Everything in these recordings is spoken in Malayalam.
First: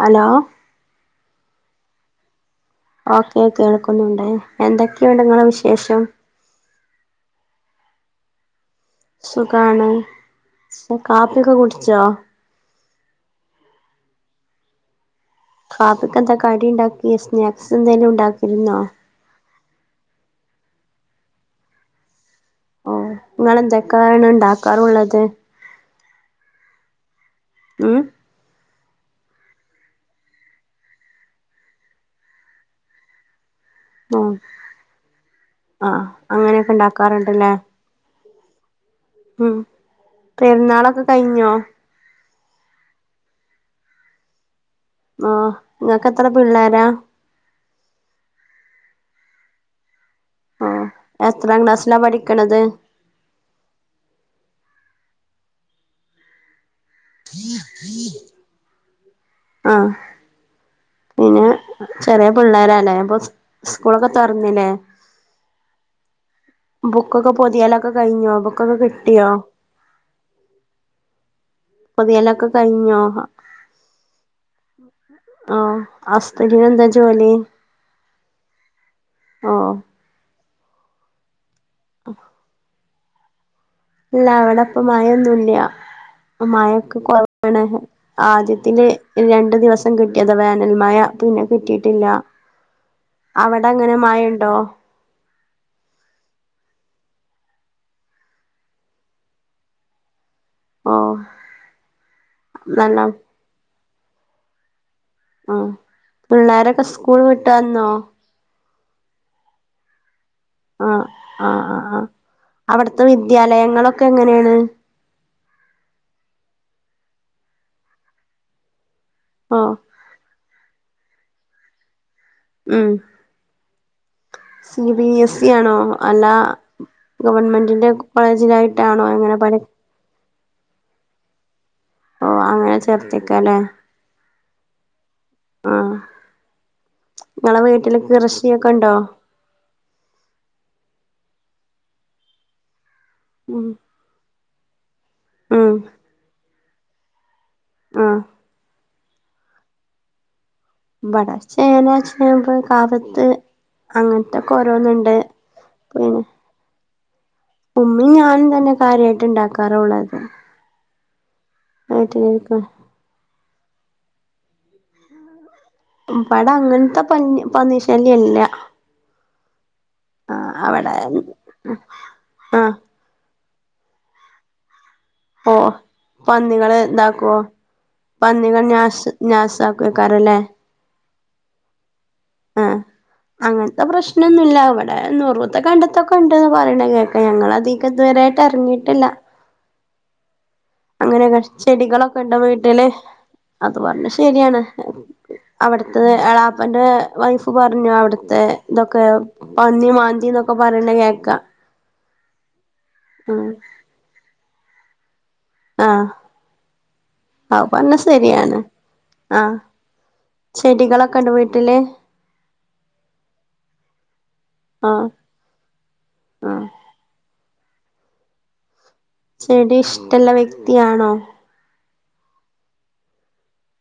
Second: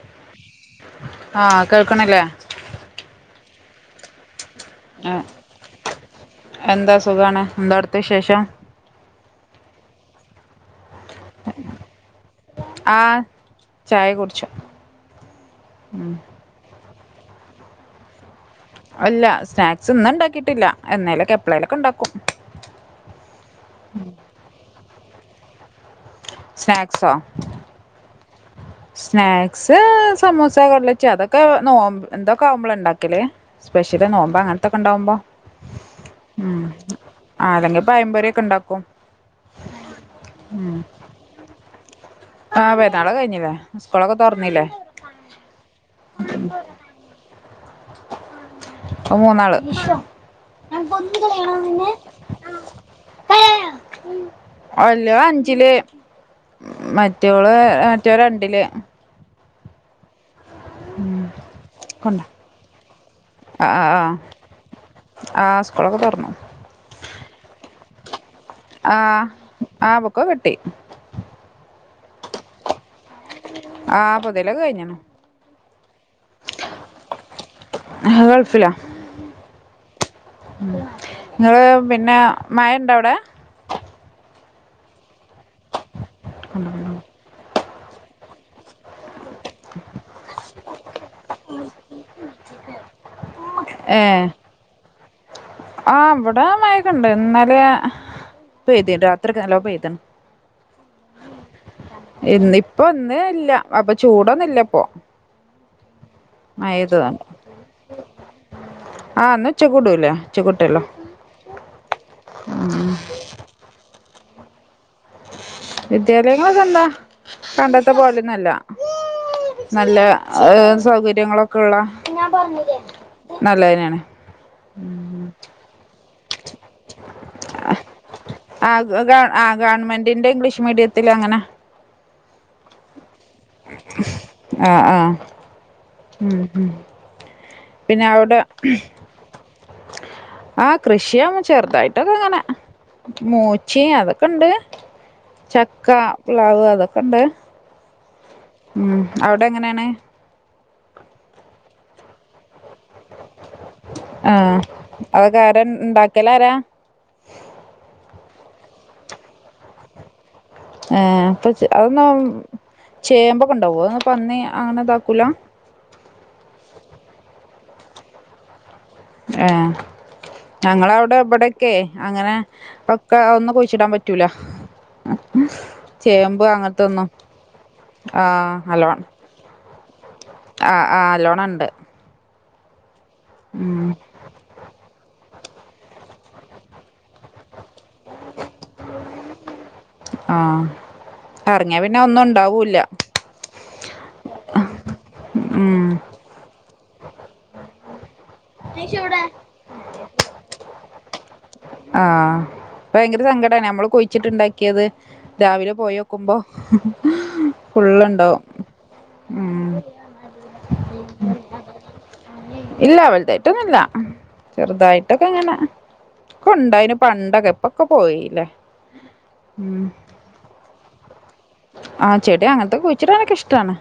ഹലോ ആഹ കേൾക്കണല്ലേ ഓക്കെ കേൾക്കുന്നുണ്ടേ എന്തൊക്കെയുണ്ട് നിങ്ങള് വിശേഷം എന്താ സുഖണ് എന്താ അവിടുത്തെ വിശേഷം സുഖാണ് കാപ്പിയൊക്കെ കുടിച്ചോ ആ ചായ കുടിച്ചു ഉം കാപ്പിക്ക് എന്താ കടിണ്ടാക്കി സ്നാക്സ് എന്തെങ്കിലും ഉണ്ടാക്കിയിരുന്നോ അല്ല സ്നാക്സ് ഇന്ന് ഉണ്ടാക്കിയിട്ടില്ല എന്നേലൊക്കെ എപ്പളേലൊക്കെ ഉണ്ടാക്കും ഓ നിങ്ങളെന്തൊക്കെയാണ് ഉണ്ടാക്കാറുള്ളത് സ്നാക്സോ ഉം സ്നാക്സ് സമോസ കട്ലറ്റും അതൊക്കെ നോം എന്തൊക്കെ ആവുമ്പോള ഉണ്ടാക്കല് സ്പെഷ്യല് നോമ്പോ അങ്ങനത്തൊക്കെണ്ടാവുമ്പോ ആഹ അങ്ങനെയൊക്കെ ഉണ്ടാക്കാറുണ്ടല്ലേ ആഹ് അല്ലെങ്കിൽ പഴംപൊരിയൊക്കെ ഉണ്ടാക്കും ഉം ഉം പെരുന്നാളൊക്കെ കഴിഞ്ഞോ ആഹ് പെരുന്നാൾ കഴിഞ്ഞില്ലേ സ്കൂളൊക്കെ തുറന്നില്ലേ ആഹ് നിങ്ങൾക്ക് എത്ര പിള്ളേരാ ന്ക്ക് മൂന്നാള് ഓ ഞാൻ കൊന്ന് കളിയണോ എത്രാം നിന്നെ ക്ലാസ്സിലാ പഠിക്കണത് അല്ലോ അഞ്ചില് മറ്റോള് അറ്റോ രണ്ടില് ആഹ് ഉം കൊണ്ട ചെറിയ പിള്ളേരാ ലേ അപ്പൊ സ്കൂളൊക്കെ തുറന്നില്ലേ ആഹ സ്കൂളൊക്കെ തൊർന്നു ബുക്കൊക്കെ പൊതിയാലൊക്കെ കഴിഞ്ഞോ ബുക്കൊക്കെ ആ കിട്ടിയോ ആ ബുക്കൊക്കെ കിട്ടി പൊതിയലൊക്കെ കഴിഞ്ഞോ ആഹ ആ പൊതിയലൊക്കെ കഴിഞ്ഞ്ണ് ഹസ്ബന്റിന്എന്താ ജോലി അഹ് ഗൾഫിലാ ഓ നിങ്ങള് പിന്നെ മഴ ഉണ്ടോ അവിടെ ഇല്ല അവിടെപ്പ മഴൊന്നുംല്ല മഴൊക്കെ കൊ ആണ് ആദ്യത്തിലെ രണ്ടു ദിവസം കിട്ടിയത് വേനൽമഴ പിന്നെ കിട്ടിയിട്ടില്ല അവിടെ എങ്ങനെ മഴ ഉണ്ടോ? ആഹാ ഇവിടെ മഴക്കുണ്ട് ഇന്നലെ പെയ്തിന്ന് രാത്രിക്കെ നല്ല പെയ്തണ്ട്. ഒഹോ ഇന്ന് ഇപ്പൊ ഇന്ന് ഇല്ല അപ്പൊ ചൂടാന്ന് ഇല്ല ഇപ്പോ ആാ പിള്ളേരൊക്കെ സ്കൂൾ വിട്ടു വന്നോ? ആഹാ ഇന്ന്‌ ഉച്ചക്ക് കൂടൂല്ലേ ആഹ ആഹാ ആാ ആാാ അവിടുത്തെ വിദ്യാലയങ്ങളൊക്കെ എങ്ങനെയാണ്? വിദ്യാലയങ്ങളൊക്കെ എന്താ പണ്ടത്തെപ്പോലെ ഒന്നുമല്ല ഓഹ് നല്ല സൗകര്യങ്ങളൊക്കെ ഉള്ള ഉം നല്ലതിനന്നെയാണ് സി ബി എസ് സി ആണോ അല്ല ഗവൺമെന്റിന്റെ ആ കോളേജിലായിട്ടാണോ എങ്ങനെ ആ പണി ഗവൺമെന്റിന്റെ ഇംഗ്ലീഷ് മീഡിയത്തിൽ അങ്ങനെ ഓ അങ്ങനെ ചേർത്തിക്കല്ലേ ആഹാ ആഹാ ആഹ് മം മ്മം നിങ്ങളെ വീട്ടില് കൃഷിയൊക്കെ ഉണ്ടോ? ആഹാ കൃഷി ചെറുതായിട്ടൊക്കെ അങ്ങനെ ഉം മൂച്ചയും അതൊക്കെ ഇണ്ട് ഉം ചക്ക പ്ലാവ് അതൊക്കെണ്ട് ആഹാ മം അവിടെ എങ്ങനെയാണ്- ഇബാടെ ചേന ചേമ്പ് കാവത്ത് ആ അങ്ങനത്തൊക്കെ ഓരോന്നുണ്ട് അതൊക്കെ ആരാ പിന്നെ ഉണ്ടാക്കല് ആരാ ഉമ്മിം ഞാനും തന്നെ കാര്യായിട്ട് ഉണ്ടാക്കാറുള്ളത്. ഏ അപ്പൊ അതൊന്ന വീട്ടിലിരിക്ക ചേമ്പൊക്കെ ഉണ്ടാവോ അതൊ പന്നി അങ്ങനെ ഇതാക്കൂല ഉം പയ്താ അങ്ങൻത്തെ പഞ് പന്നിശല്യല്ല ഏഹ് അവിടെ ഞങ്ങളവ്ടെ ബടെക്കെ അങ്ങനെ ആഹ് ഒ ക്കെ ഒന്നും കൂഴിച്ചിടാൻ പറ്റൂല ആ ഓഹ ചേമ്പ് പന്നികള് അങ്ങനത്തൊന്നും താക്കോ ആഹ് പന്നികൾ നല്ലോണം നശ് നാസാക്കോ ക്കാരല്ലേ ആഹ് ആഹ് അല്ലോണണ്ട് ആഹ് അങ്ങൻത്തെ പ്രശ് ശനൊന്നുല്ല വടെ ന്നെറുത്തെ കണ്ടത്തൊക്കെ ഉണ്ട്ന്ന് പറയണ കേൾക്ക ഞങ്ങൾ അതികത് വരായിട്ട് ഇറങ്ങിയിട്ടില്ല ആഹ് അങ്ങനെയൊക്കെ ഇറങ്ങിയ പിന്നെ ചെടികളൊക്കെ ഒന്നും ണ്ടോ ഉണ്ടാവൂല്ല വീട്ടില് അത് പറഞ്ഞ ശരിയാണ് ഉം അവിടുത്തത് എളാപ്പന്റെ വൈഫ് പറഞ്ഞു അവിടു ത്തെ ഇതൊക്കെ പന്നി മാന്തി ന്നൊക്കെ പറയണെ കേക്കാ ആഹ് ഭയങ്കര ഉം സങ്കടാണ് ഞമ്മള് കൊഴിച്ചിട്ടുണ്ടാ ക്ക്യത് രാവിലെ ആഹ് പോയോക്കുമ്പോ അത് പറഞ്ഞ ഫുള്ള്ണ്ടാവും ശരിയാണ് ഉം ആഹ് ചെടികളൊക്കെ ഉണ്ട് വീട്ടില് ഇല്ല വലുതായിട്ടൊന്നും ഇല്ല ആഹ് ചെറുതായിട്ടൊക്കെ ങ്ങനെ ആഹ് കൊണ്ടായിന് പണ്ടൊക്കെ ഒക്കെ പോയില്ലേ ചെടി ഉം ഇഷ്ടള്ള വ്യക്തിയാണോ ആഹ് ചെടി അങ്ങൻത്തോകുഴിച്ചിടാനോക്കെ ഇഷ്ടാണ്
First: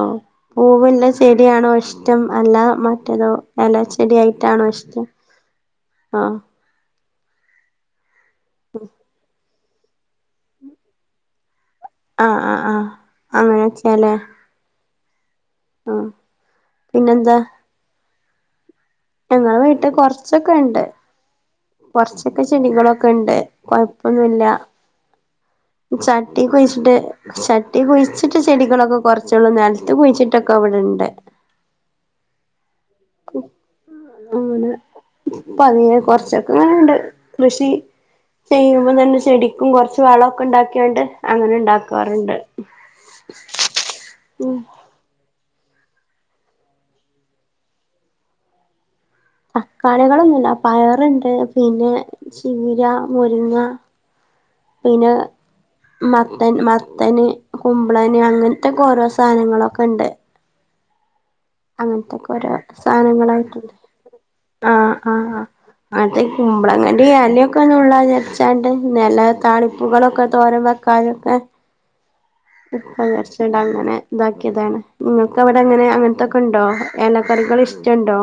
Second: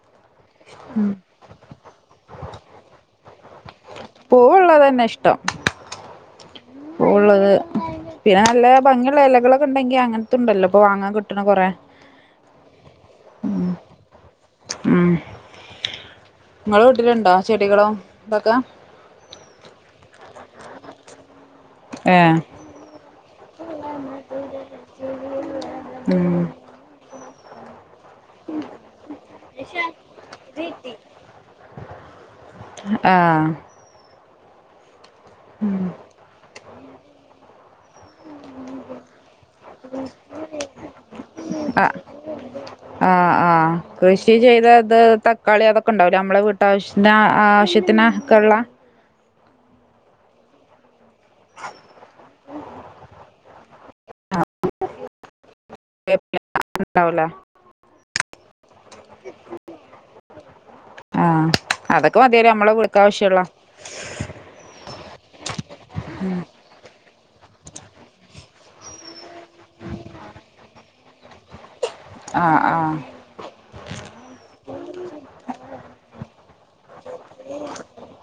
ഓഹ് പൂവ്ല്ല ചെടിയാണോ ഇഷ്ടം അല്ല മറ്റേതോ എല ചെടിയായിട്ടാണോ പൂവുള്ളത് ഇഷ്ടം ആഹ് പൂവ്ള്ളത് പിന്നെ നല്ല ഭംഗിയുള്ള ഇലകളൊക്കെ ണ്ടെങ്കിൽ അങ്ങനത്തണ്ടല്ലോ ഇപ്പൊ വാങ്ങാൻ കിട്ടണ കുറെ ആഹ് ആഹ് ആഹ് അങ്ങനെച്ചാല് ഉം ങ്ങളെ വീട്ടിലുണ്ടോ പിന്നെന്താ ചെടികളോ ഇതൊക്കെ ഞങ്ങളെ വീട്ടിൽ കൊറച്ചൊക്കെണ്ട് ഏ കൊറച്ചൊക്കെ ചെടികളൊക്കെണ്ട് കൊഴപ്പൊന്നുല്ല ഉം ചട്ടി കൊഴിച്ചിട്ട് ചട്ടി കുഴിച്ചിട്ട് ചെടികളൊക്കെ കൊറച്ചോളം നിലത്ത് കുഴിച്ചിട്ടൊക്കെ വിടെണ്ട് ആഹ് ങ്ങനെ ഉം പർഞ്ഞീലെ കൊറച്ചൊക്കെങ്ങനെണ്ട് കൃഷി ചെയ്യുമ്പോ തന്നെ ചെടിക്കും കൊറച്ച് വളക്കെ ഉണ്ടാക്കിയാണ്ട് ആ അങ്ങനെണ്ടാക്കാറുണ്ട് ആഹ് ആഹ് കൃഷി ചെയ്ത ത് തക്കാളി അതൊക്കെ ണ്ടാവ് ലെ നമ്മുടെ വീട്ടാവശ്യത്തിനാ ആവശ്യത്തിനക്കെ ള്ള തക്കാളികളൊന്നുല്ല പയറുണ്ട് പിന്നെ ചീര മുരിങ്ങ പിന്നെ മത്തൻ മത്തന് ഉണ്ടാവൂലേ കുമ്പളന് അങ്ങൻത്തെക്കെ ഓരോ സാധനങ്ങളൊക്കെണ്ട് ആഹ് അതൊക്കെ മതിയല്ലേ ഓരോ നമ്മളെ വിട്ക്ക ആവശ്യള്ള സാധനങ്ങളായിട്ടുണ്ട് ആഹ് ആഹ് അതെ കുമ്പളങ്ങന്റിലൊക്കെ ന്നുള്ള വിചരിച്ചാണ്ട് നില താളിപ്പുകളൊക്കെ തോര വെക്കാതൊക്കെ ആഹ് ആഹ് [unintelligible] ങ്ങനെ ഇതാക്കിയതാണ് നിങ്ങൾക്ക് അവിടെ അങ്ങനെ അങ്ങനത്തൊക്കെ ഉണ്ടോ എല കറികൾ ഇഷ്ടണ്ടോ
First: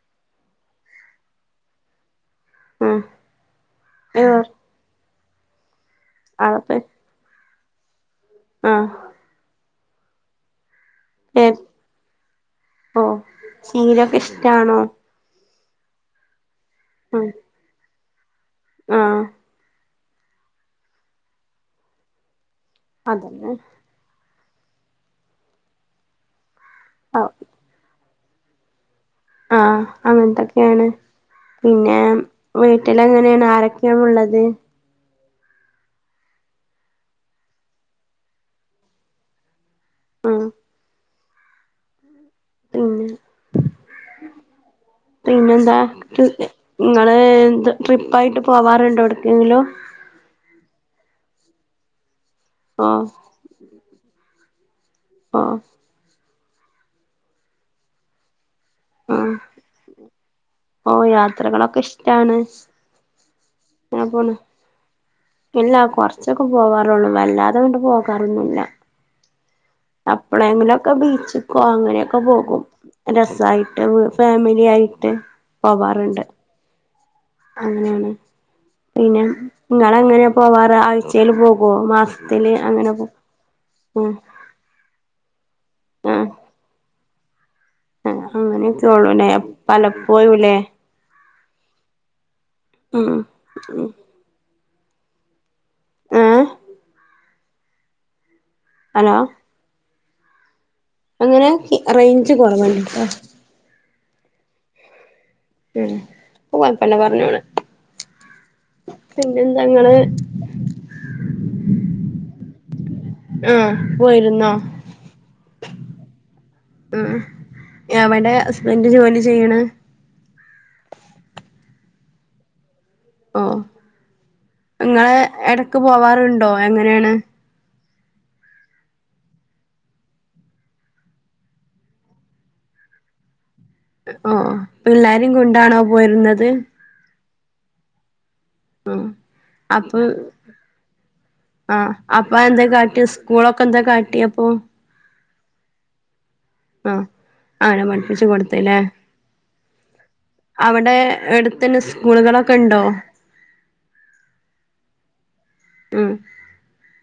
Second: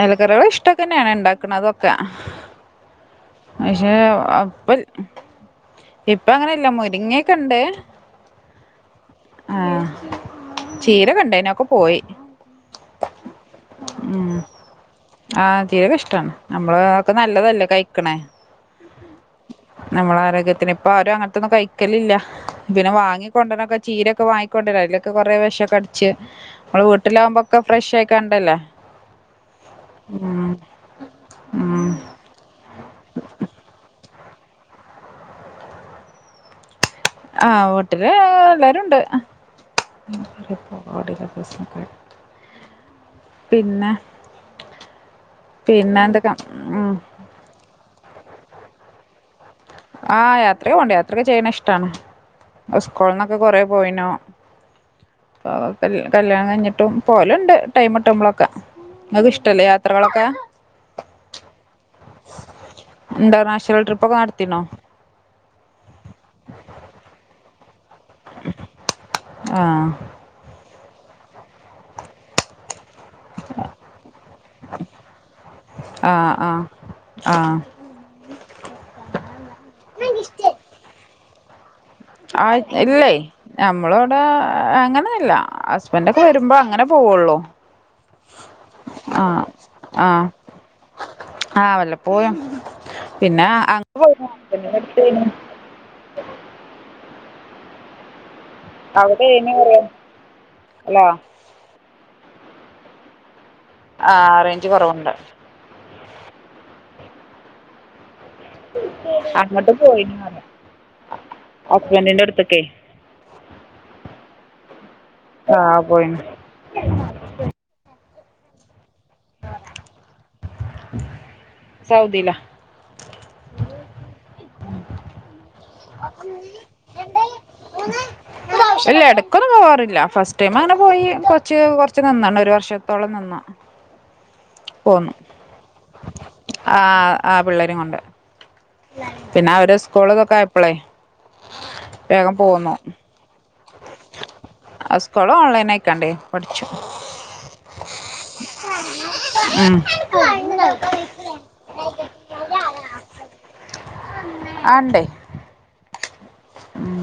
ഏലക്കറികൾ ഇഷ്ടക്കന്നെണ് ണ്ടാക്ണതൊക്കെ അഹ് അക്ഷേ ഒപ്പ ഇപ്പ അങ്ങനെല്ല മുരിങ്ങക്കെണ്ട് അഹ് ആഹ് ചീര കണ്ടേനി ആഹ് അഒക്കെ പോയി ഓ ശീലൊക്കെ ഉം ഇഷ്ടാണോ ആഹ് ച്ചീരക ഇഷ്ടാണ് നമ്മള് ക്കെ ഉം നല്ലതല്ലേ കഴിക്കണേ ആഹ് നമ്മള ആരോഗ്യത്തിന് ഇപ്പൊ ആരും അങ്ങനത്തൊന്നും കഴിക്കലില്ല പിന്നെ വാങ്ങി അതന്നെ കൊണ്ടരൻക്കെ ചീരൊക്കെ വാങ്ങിക്കൊണ്ടിര അതിലൊക്കെ കുറേ വെഷോക്കെ അടച്ച് നമ്മള് വീട്ടിലാകുമ്പോക്കെ ഫ്രഷ് ആയി കണ്ടല്ലേ ആഹ ഉം അങ്ങനത്തൊക്കെയാണ് ഉം പിന്നെ വീട്ടിലെങ്ങനെയാണ് ആരൊക്കെയാ ഉള്ളത് ആഹ് വീട്ടില് എല്ലാരുണ്ട് ഉം പിന്നെ പിന്നെ പിന്നെന്താ പിന്നെ എന്തൊക്കെ ഉം ഇങ്ങള് എന്താ ട്രിപ്പായിട്ട് പോവാറുണ്ടോ എവിടുക്കെങ്കിലും ആഹ് യാത്രക്കെ പോണ്ട് യാത്രക്കെ ചെയ്യണ ഇഷ്ടാണ് ഓ സ്കൂളന്നൊക്ക ഒക്കെ കൊറെ പോയിനു ഓ കല്യാണംകഴിഞ്ഞിട്ടും പോകലുണ്ട് ടൈമിട്ടുമ്പളൊക്കെ നിങ്ങൾക്ക് ആഹ് ഇഷ്ടമല്ലേ യാത്രകളൊക്കെ ഓ യാത്രകളൊക്കെ ഇഷ്ടാണ് ഇന്റർനാഷണൽ അങ്ങനെ ട്രിപ്പൊക്കെ പോണ് നടത്തിണോ ഇല്ല കൊറച്ചൊക്കെ പോകാറുള്ളു വല്ലാതെങ്ങട്ട് പോകാറൊന്നുല്ല ആഹ എപ്പളെലെങ്കിലൊക്കെ ബീച്ചിക്കോ അങ്ങനെയൊക്കെ പോകും രസായിട്ട് ഫാമിലിയായിട്ട് പോകാറുണ്ട് ആഹ പിന്നെ നിങ്ങളെങ്ങനെയാ പോവാറ് ആഴ്ചയിൽ പോകോ മാസ ആഹാ ഇല്ലേ നമ്മളിവിട അങ്ങനെയൊന്നുല്ല ഹസ്ബന്റൊക്കെ വരുമ്പോ അങ്ങനെ പോവുള്ളൂ ആ അങ്ങനെയൊക്കെ ഉള്ളൂല്ലെ പലപ്പോയുംല്ലേ ആ വല്ലപ്പോയും ഉം പിന്നെ അങ് ഉം [unintelligible] ഏഹ് ഹലോ അവിടെയ്നിം റയാ ഹലോ എങ്ങനെ റേഞ്ച് കുറവാണ് ട്ടോ ആ റൈഞ്ച് കുറവുണ്ട് ഉം ഇപ്പംകൊഴപ്പല്ല പറഞ്ഞോളീം അങ്ങോട്ട് പോയിനോ ഹസ്ബന്റിന്റെ അടുത്ക്കേ ആഹ പോയിരുന്നോ ആ പോയിന് ഉം എവടെ ഹസ്ബന്റ് ജോലി ചെയ്യണ് സൗദിലാ ഓ ഇങ്ങള് എടക്ക് പോവാറുണ്ടോ എങ്ങനെയാണ് [inaudible] ഇല്ല എടക്ക്പോവാറില്ല ഫസ്റ്റ് ടൈം അങ്ങനെ പോയി കൊറച്ച് കൊറച്ച് നിന്നിണ് ഒരു വർഷത്തോളം നിന്നു ഓ പിള്ളേരിം കൊണ്ടാണോ പോയിരുന്നത് ആഹാ ആഹാ പിള്ളേരും കൊണ്ട് ഉം പിന്നെ അവര് അപ്പൊ സ്കൂള് ഇതൊക്കെ ആയപ്പളേ ആഹ വേഗം അപ്പൊ പോന്നു എന്താക്കാട്ടി സ്‌ക സ്കോളൊക്കെ എന്താ കാട്ടി അപ്പൊ സ്ക്കൂൾ ഓൺലൈനാക്കണ്ടേ പഠിച്ചു ആ അങ്ങനെ പഠിപ്പിച്ചു കൊടുത്ത്ല്ലേ ഉം അവിടെ എടു തന്നെ സ്കൂളുകളൊക്കെ ഉണ്ടോ ആ ഇണ്ടേ ഉം ഉം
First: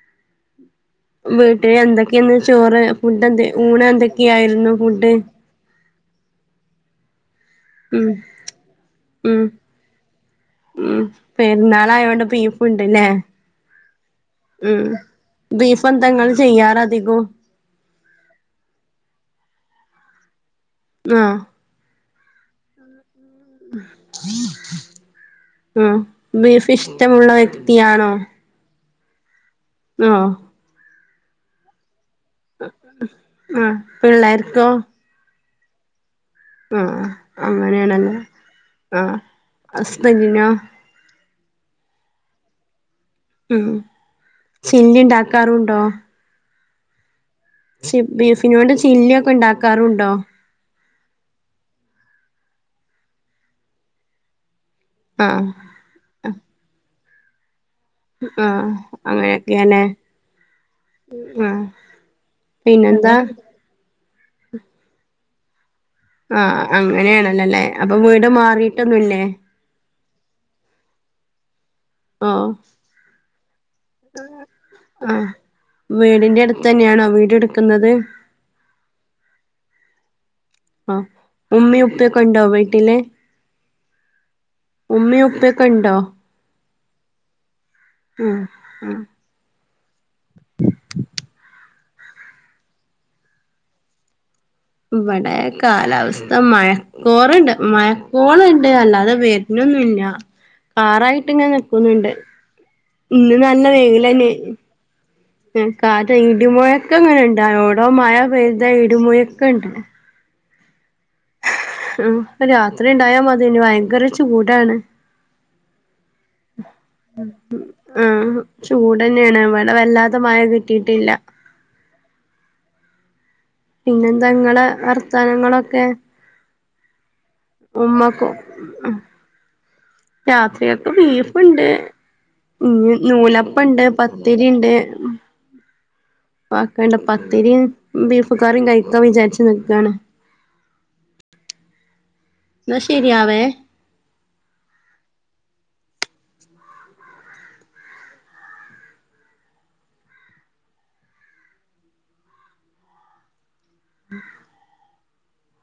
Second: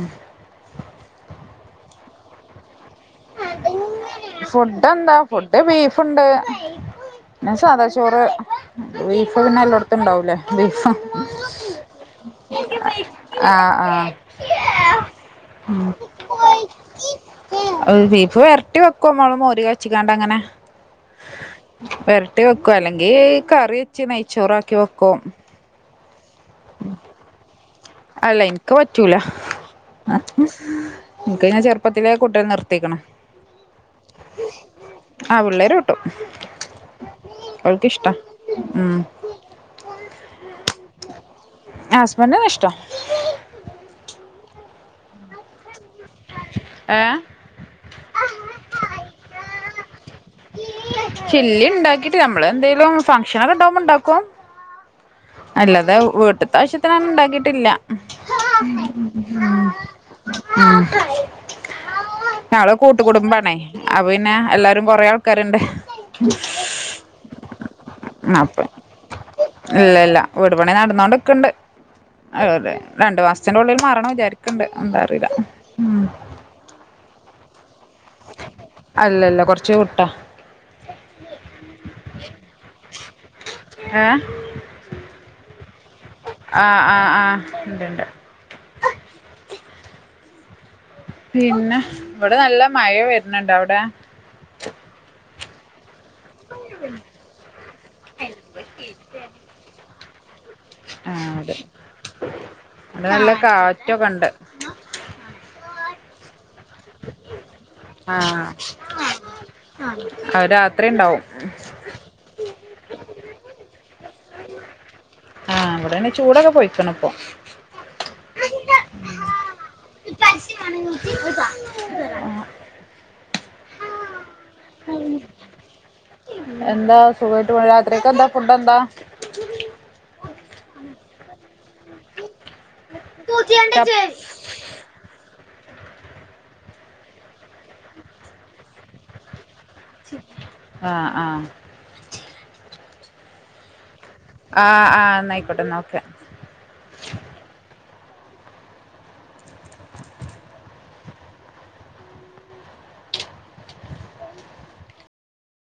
വീട്ടില് എന്തൊക്കെയന്ന് ചോറ് ഫുഡ് എന്ത ഊണ് എന്തൊക്കെയായിരുന്നു ഫുഡ് അത് ബീഫുണ്ട് പിന്ന സാധാ ഉം ചോറ് ബീഫ് ഉം പിന്നെ എല്ലായിടത്തും ഉണ്ടാവൂലേ ബീഫ് ളായോണ്ട് ബീഫ്ണ്ട്ല്ലെ ആഹ് ആഹ് ഉം ഉം ബീഫെന്താ ങ്ങെള് ചെയ്യാറധികും ഏഹ് ബീഫ് വെര്ട്ടി വെക്കും മ്മൾ മോര് കാച്ചിക്കാണ്ട് അങ്ങനെ ആഹ് വെര്ട്ടി വെക്കും അല്ലെങ്കീ ഉം ബീഫ് ഇഷ്ടമുള്ള വ്യക്തിയാണോ ക്ക് പറ്റൂല ആഹ് ഇൻക്ക് പിന്നെ ആ ചെർ പ്പത്തിലേ കൂട്ടൽ നിർത്തീക്ക്ണ് ആഹ് പിള്ളേർക്കോ ആഹ് പിള്ളേര് കൂട്ടും ആഹ് ഓൽക്കിഷ്ടാ അങ്ങനെയാണല്ലേ ഉം ആഹ് ഹസ്ബന്റിനോ ഏഹ് ഹസ്ബന്റിന് ഇഷ്ടാ ഉം ചില്ലിണ്ടാക്കാറുണ്ടോ ഏഹ് ച് ബീഫിനോണ്ട് ചില്ല്യൊക്കെ ണ്ടാക്കാറുണ്ടോ ചില്ലിണ്ടാക്കീട്ട് അമ്മള് എന്തേലും ഫംഗഷനൊക്കെ ണ്ടാവുമ്പം ണ്ടാക്കും ആഹ് അല്ലാതെ വീട്ട്ത്താവശ്യത്തിനൊന്നും ണ്ടാക്കീട്ടില്ല ആഹ് ഉം അങ്ങനെയൊക്കെയാല്ലേ ഉം ആഹ് ഞങ്ങള് കൂട്ടു പിന്നെന്താ കുടുംബാണേ അപ്പൊ പിന്നെ എല്ലാരും കൊറേ ആൾക്കാര്ണ്ട് ആഹ് അങ്ങനെയാണല്ലല്ലേ അപ്പം വീട് അപ്പൊ മാറീട്ടൊന്നുല്ലേ ഇല്ല ഇല്ല വീട് പണി നടന്നോണ്ട്ക്ക്ണ്ട് ഓഹ് അതെ അതെ രണ്ട് മാസ്ത്തിന്റെ ഉള്ളില് മാറണം വിചാരിക്ക്ണ്ട് എന്താ ആഹ് അറീലാ വീടിന്റെ അട്ത്തെന്ന്യാണോ വീട് ഇട്ക്ക്ന്നത് അല്ലല്ല കൊർച്ച് വ്ട്ടാ ആഹ് ഉമ്മിം ഉപ്പ്യൊക്കെണ്ടോ വീട്ടില് ഏ ഉമ്മിം ഉപ്പ്യൊക്കെണ്ടോ ആഹ് ആഹ് ആഹ് ണ്ട് ണ്ട് ആഹ് ആഹ് പിന്നെ വ്ടെ നല്ല മയ വര്ന്ണ്ട് അവ്ടെ ഇവടെ കാലാവസ്ഥ മഴ ക്കോറ്ണ്ട് മയക്കോള്ണ്ട് അല്ലാതെ വര്ണൊന്നുല്ല ആ കാറായിട്ട് ഇങ്ങെനെ അതെ നിക്കുന്നുണ്ട് ഇവിടെ ഇന്ന് നല്ല കാറ്റൊക്കെ വെയിലെഞ്ഞേനി ഉണ്ട് ഉം കാറ്റ ഇടിമാെഴക്കങ്ങെനെണ്ട് ഒവ്ടോ മയ ആഹ് പെയ്ത ഇടിമുഴക്കണ്ട് അത് രാത്രി ണ്ടാവും ഉം പ്പൊ രാത്രി ണ്ടായാ മത്യേനി ഭയെങ്കെര ചൂടാണ് ആഹ് വ്ടേണ് ഉം ഉം ആഹ് ചൂടെന്നേണ് ഇവടെ വല്ലാതെ മയ കിട്ടീട്ടില്ലാ ആഹ് പിന്നെന്താങ്ങളെ വർത്താനങ്ങളൊക്കെ എന്താ സുഖായിട്ട് പോ രാത്രിക്കെന്താ ഉമ്മക്കും ഫുഡ്ഡെന്താ രാത്രിയേക്ക് ബീഫ്ണ്ട് ഇഞ് നൂലപ്പണ്ട് പത്തി രിണ്ട് പ്പ അക്കെണ്ട് പത്തിരിം ബീഫ് കറിയും കയ്ക്കാ വിചാര്ച്ച് ന്ക്കാണ് ആഹ് ആഹ് ന്നാ ശെരിയാവേ ആഹ് ആഹ് ന്നായ്ക്കോട്ടെ ന്നാ ഓക്കെ [unintelligible]